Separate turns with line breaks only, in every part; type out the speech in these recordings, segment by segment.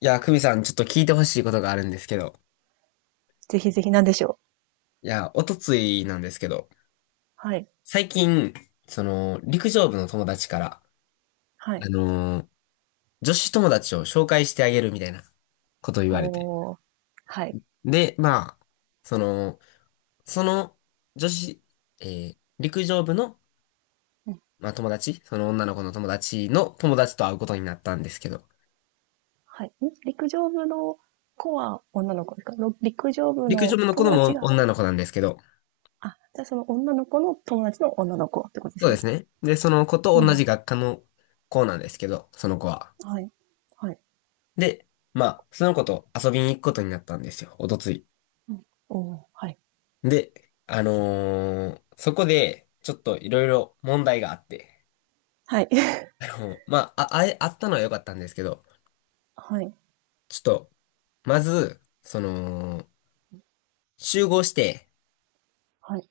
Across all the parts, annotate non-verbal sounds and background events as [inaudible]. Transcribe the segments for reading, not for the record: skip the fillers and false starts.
いや、久美さん、ちょっと聞いてほしいことがあるんですけど。
ぜひぜひ、なんでしょう。
いや、おとついなんですけど、
はい、
最近、その、陸上部の友達から、
は
あ
い。
のー女子友達を紹介してあげるみたいなことを言われて。
おー、はい。
で、まあ、その、その、女子、陸上部の、
うん、
まあ、友達、その女の子の友達の友達と会うことになったんですけど、
はい。ん陸上部の子は女の子ですかろ陸上部
陸上
の
部の子
友達
も
が、
女の子なんですけど、
あ、じゃあその女の子の友達の女の子ってことで
そう
す
で
ね。
すね。で、その子と
うん
同
うん。
じ学科の子なんですけど、その子は。
はい。はい。
で、まあ、その子と遊びに行くことになったんですよ、おとつい。
うん。おー、はい。
で、そこで、ちょっといろいろ問題があって、
はい。[laughs]
まあ、あ、あえ、あったのは良かったんですけど、
はい。
ちょっと、まず、その、集合して、
はい。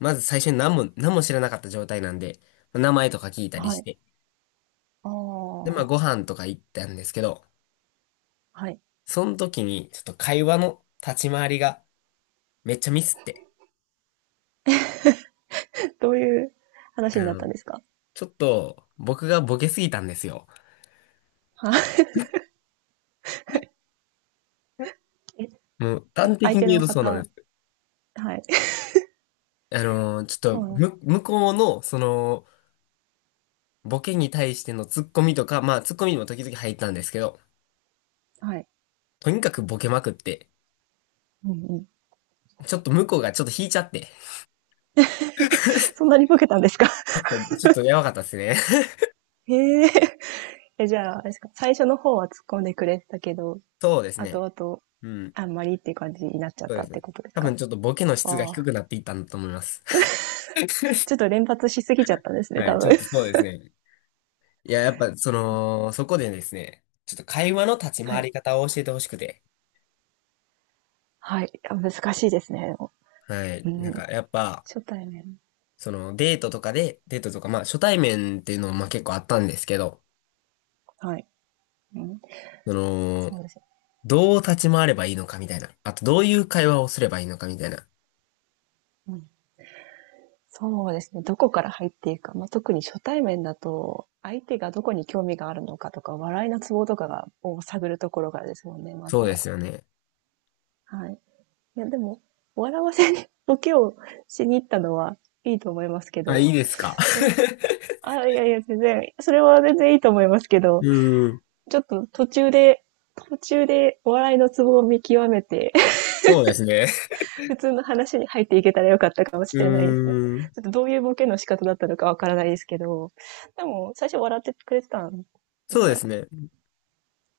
まず最初に何も知らなかった状態なんで、名前とか聞いたり
は
し
い。
て、
あー、
で、ま
は
あ、
い。
ご飯とか行ったんですけど、
はい。
その時に、ちょっと会話の立ち回りがめっちゃミスって、
[laughs] どういう
あ
話になった
の、
んですか？
ちょっと、僕がボケすぎたんですよ。
はい。[laughs] え、
もう端的
相手
に言う
の
とそうなんで
方、
す。
はい。
ちょ
そ
っ
う
と、
なんです。
向こうの、その、ボケに対してのツッコミとか、まあ、ツッコミにも時々入ったんですけど、
はい。
とにかくボケまくって、
うんうん。
ちょっと向こうがちょっと引いちゃって、[laughs]
そんなにボケたんですか？
ちょっとやばかったですね。[laughs]
[laughs] へえ。え、じゃあ、あれですか、最初の方は突っ込んでくれてたけど、
そうですね。
後々、
うん。
あんまりっていう感じになっちゃっ
そう
た
で
って
す。
ことです
多
か？
分ちょっとボケの質が
あ
低
あ。
くなっていったんだと思います。
ちょっと連発しすぎちゃっ
[laughs]
たんですね、
は
多
い、ち
分。
ょっ
[laughs]
とそうですね。いや、やっぱ、その、そこでですね、ちょっと会話の立ち
は
回
い。
り方を教えてほしくて、
はい。あ、難しいですね。
はい、
う
なんか、
ん。
やっぱ、
初対面。
そのデートとかで、デートとか、まあ初対面っていうのもまあ結構あったんですけど、
はい。うん。
その、
そうですね。
どう立ち回ればいいのかみたいな。あとどういう会話をすればいいのかみたいな。
うん。そうですね。どこから入っていくか。まあ、特に初対面だと、相手がどこに興味があるのかとか、笑いのツボとかが、を探るところからですもんね、ま
そ
ず
うで
は。
すよね。
はい。いや、でも、笑わせに、ボケをしに行ったのはいいと思いますけ
あ、い
ど、
いですか。
その、あ、いやいや、全然、それは全然いいと思いますけ
[laughs] う
ど、
ーん。
ちょっと途中でお笑いのツボを見極めて、
そうですね。
[laughs] 普通の話に入っていけたらよかったかもし
う
れないですね。
ーん。
ちょっとどういうボケの仕方だったのかわからないですけど、でも、最初笑ってくれてたんです
そうで
か？
すね。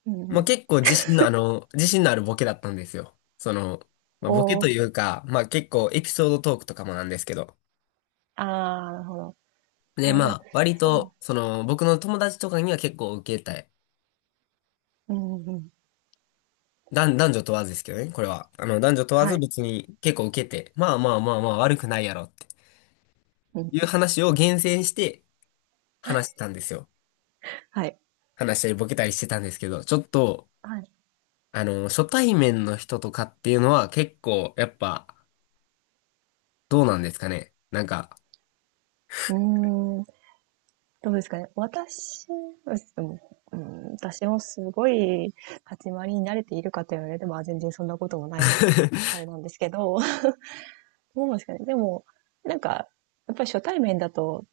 うん
ま
う
あ
ん。
結構自信のあるボケだったんですよ。その、まあボケ
お
と
ー、
いうか、まあ結構エピソードトークとかもなんですけど。
あー、なるほど。
で、
あ、
ま
でも、
あ割
そ
と、その、僕の友達とかには結構受けた
う。うんうん。
男女問わずですけどね、これは。男女問わ
は
ず
い。
別に結構受けて、まあまあまあまあ悪くないやろって
うん、
いう話を厳選して話してたんですよ。
はい。
話したりボケたりしてたんですけど、ちょっと、
はい。
初対面の人とかっていうのは結構、やっぱ、どうなんですかね。なんか
うーん。どうですかね。私、でも、うん、私もすごい立ち回りに慣れているかと言われても、まあ全然そんなこともないので、あ
[laughs]
れなんですけど、[laughs] どうなんですかね。でも、なんか、やっぱり初対面だと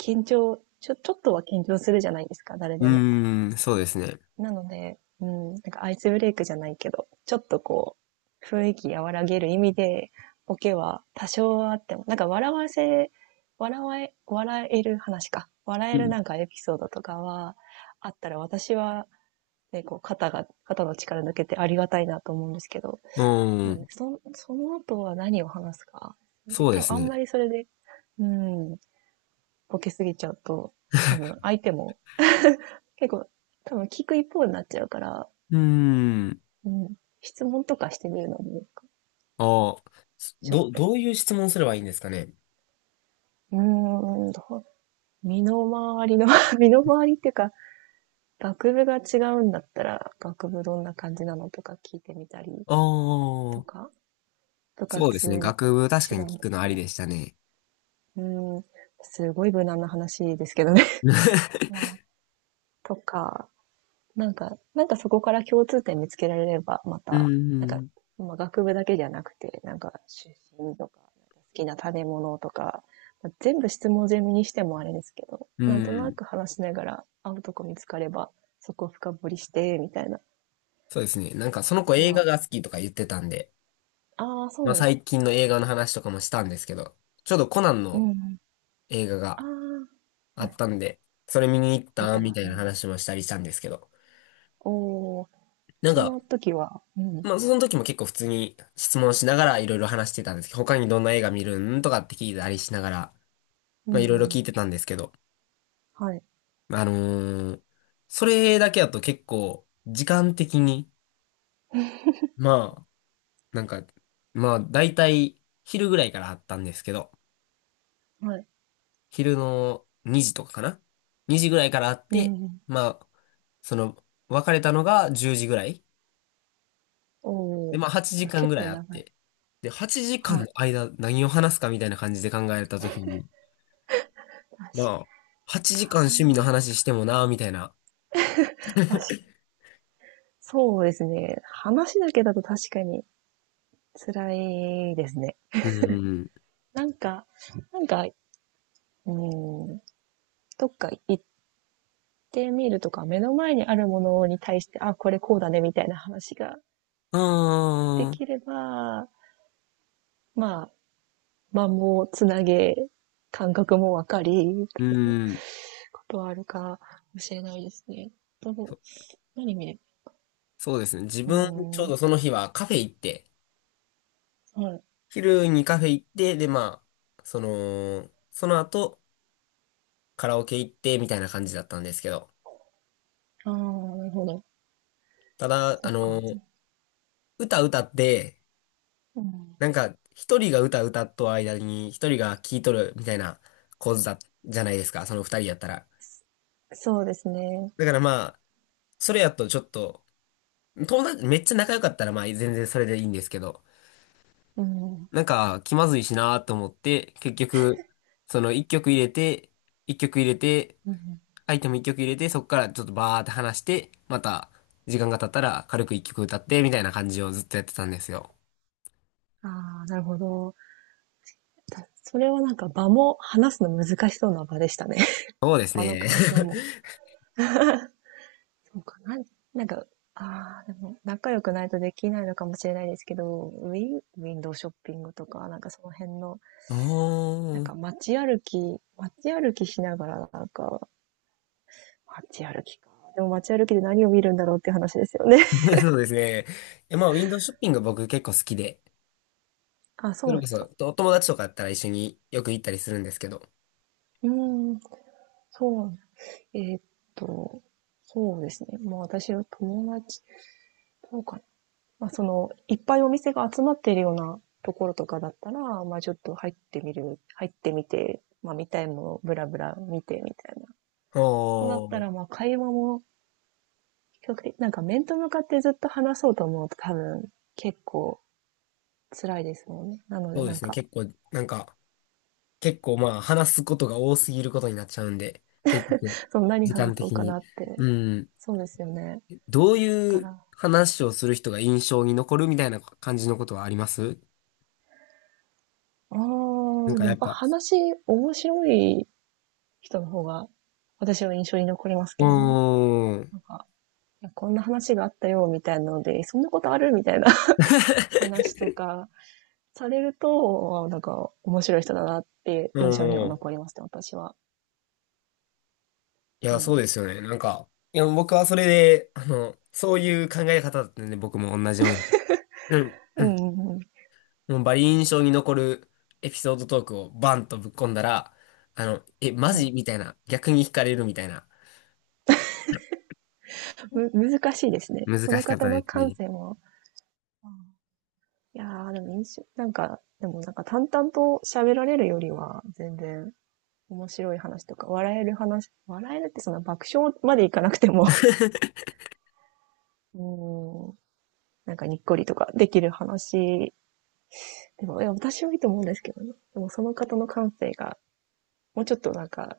緊張、ちょ、ちょっとは緊張するじゃないですか、誰
う
でも。
ーん、そうですね。
なので、うん、なんかアイスブレイクじゃないけど、ちょっとこう、雰囲気和らげる意味で、ボケは多少はあっても、なんか笑える話か。笑え
う
る
ん。
なんかエピソードとかはあったら私は、ね、こう肩が、肩の力抜けてありがたいなと思うんですけど、
うー
なんで
ん、
その後は何を話すか。ね
そうで
多
す
分あん
ね。
まりそれで、うん、ボケすぎちゃうと、多分相手も結構多分聞く一方になっちゃうから、
うーん、
うん。質問とかしてみるのもいいか。
ああ、
ちょっ
ど、
と。
どういう質問すればいいんですかね。
うーん、どう身の回りの [laughs] 身の回りっていうか、学部が違うんだったら、学部どんな感じなのとか聞いてみたり
あ
と
あ、
か、部
そうで
活
すね。学部確
違
かに
うん
聞
だ
く
っ
のあ
た
り
ら、
でしたね。
うーん、すごい無難な話ですけどね [laughs]。
う
まあ、とか、なんか、なんかそこから共通点見つけられれば、また、なんか、
ん。[laughs]
まあ、学部だけじゃなくて、なんか出身とか、なんか好きな食べ物とか、まあ、全部質問攻めにしてもあれですけど、
う
なんとな
ん。
く話しながら、会うとこ見つかれば、そこを深掘りして、みたいな
そうですね。なんかそ
こ
の子
と
映
は、
画が好きとか言ってたんで、
ああ、そう
まあ
なんです。
最近の映画の話とかもしたんですけど、ちょうどコナン
う
の
んうん。
映画
あ
が
あ、
あ
は
っ
い。
たんで、それ見に行っ
やっ
た
て
み
ま
た
す
いな
ね。
話もしたりしたんですけど、
おー、
なん
そ
か、
の時は、うん。
まあその時も結構普通に質問しながらいろいろ話してたんですけど、他にどんな映画見るんとかって聞いたりしながら、
うん
ま
う
あいろいろ
ん、
聞いてたんですけど、
はい。
あのーそれだけだと結構時間的に、まあなんか、まあ、だいたい昼ぐらいからあったんですけど、
はい。
昼の2時とかかな ?2 時ぐらいからあっ
うん
て、
うん。
まあ、その、別れたのが10時ぐらい。
お
で、
ー、
まあ、8
じゃあ
時間ぐ
結
らい
構
あっ
長い。
て。で、8時間
は
の
い。
間、何を話すかみたいな感じで考えたときに、ま
確
あ、8
台
時間趣味の話
湾、
してもな、みたいな。
確かに。そうですね。話だけだと確かに辛いですね。
うん。
なんか、なんか、うん、どっか行ってみるとか、目の前にあるものに対して、あ、これこうだね、みたいな話がで
ああ、
きれば、まあ、間もつなげ、感覚もわかり、
う
と
ん。
ことはあるかもしれないですね。どう、
そ
何見れ
そうですね。自
ば、う
分、ちょう
ーん。
どその日はカフェ行って、
はい。
昼にカフェ行って、で、まあ、その、その後、カラオケ行って、みたいな感じだったんですけど。
ああ、なるほど。
ただ、
そっか。
歌歌って、
うん、
なんか、一人が歌歌っと間に、一人が聴いとる、みたいな構図だ、じゃないですか、その二人やったら。
そうですね。
だからまあ、それやとちょっと、友達、めっちゃ仲良かったらまあ、全然それでいいんですけど、
うん。
なんか、気まずいしなと思って、結局、その一曲入れて、
うんうん。
アイテム一曲入れて、そこからちょっとバーって話して、また、時間が経ったら軽く一曲歌って、みたいな感じをずっとやってたんですよ。
ああ、なるほど。それはなんか場も話すの難しそうな場でしたね。[laughs]
そうです
場の
ね。
環境
[laughs]
も。そうかな。なんか、ああ、でも仲良くないとできないのかもしれないですけど、ウィンドウショッピングとか、なんかその辺の、
お
なん
ー。
か街歩きしながら、なんか、街歩きか。でも街歩きで何を見るんだろうっていう話ですよね。
[laughs] そうですね。いやまあ、ウィンドウショッピング僕結構好きで、
[laughs] あ、そ
そ
う
れ
なん
こ
です
そ、
か。
とお友達とかだったら一緒によく行ったりするんですけど。
うーん、そうなんだ、えーっと、そうですね。もう私は友達、どうかまあ、その、いっぱいお店が集まっているようなところとかだったら、まあ、ちょっと入ってみて、まあ、見たいものをブラブラ見てみたい
お
なだったら、ま
ー。
あ、会話も比較的、なんか面と向かってずっと話そうと思うと多分結構辛いですもんね。なので
そうで
なん
すね。
か、
結構、なんか、結構まあ、話すことが多すぎることになっちゃうんで、結局、
その何
時
話
間
そう
的
かな
に。
って、
うん。
そうですよね。だ
どう
か
いう
ら、
話をする人が印象に残るみたいな感じのことはあります。
あー、
なん
で
か
も
や
やっ
っ
ぱ
ぱ、
話面白い人の方が私は印象に残ります
うー
けどね。
ん、
なんか、こんな話があったよ、みたいなので、そんなことあるみたいな
[laughs]
[laughs]
う
話とかされると、なんか面白い人だなって
ー
印象には
ん。
残りますね、私は。
い
う
や、そうで
ん。
すよね。なんか、いや、僕はそれで、そういう考え方だったんで、僕も同じように。うん。
うんうんうん。
もうバリ印象に残るエピソードトークをバンとぶっ込んだら、え、マ
はい。
ジみたいな、逆に惹かれるみたいな。
む、難しいですね。
難
その
しかっ
方
たで
の
す
感
ね。
性も。いやー、でも印象、なんか、でもなんか淡々と喋られるよりは、全然面白い話とか、笑える話、笑えるってその爆笑までいかなくても、
[laughs]
[laughs] うん、なんかにっこりとかできる話でも、いや、私はいいと思うんですけどね。でも、その方の感性が、もうちょっとなんか、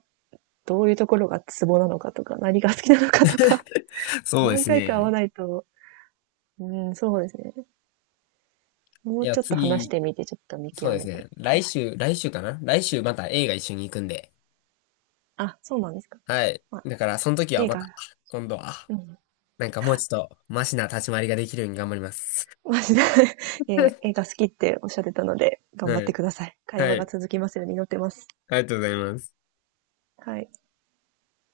どういうところがツボなのかとか、何が好きなのかとか、[laughs]
そうで
何
す
回か会わ
ね。
ないと、うん、そうですね。も
い
う
や、
ちょっと話し
次、
てみて、ちょっと見
そう
極
です
めて。
ね。
はい。
来週、来週かな来週また映画一緒に行くんで。
あ、そうなんですか。
はい。
まあ、
だから、その時は
映
ま
画、
た、今度は、
うん。
なんかもう
[laughs]
ちょっと、マシな立ち回りができるように頑張ります。
マジで、[laughs] いやいや、映画好きっておっしゃってたので、
[laughs]
頑張
は
って
い。
ください。会
は
話が
い。
続きますように祈ってます。
ありがとうございます。
はい。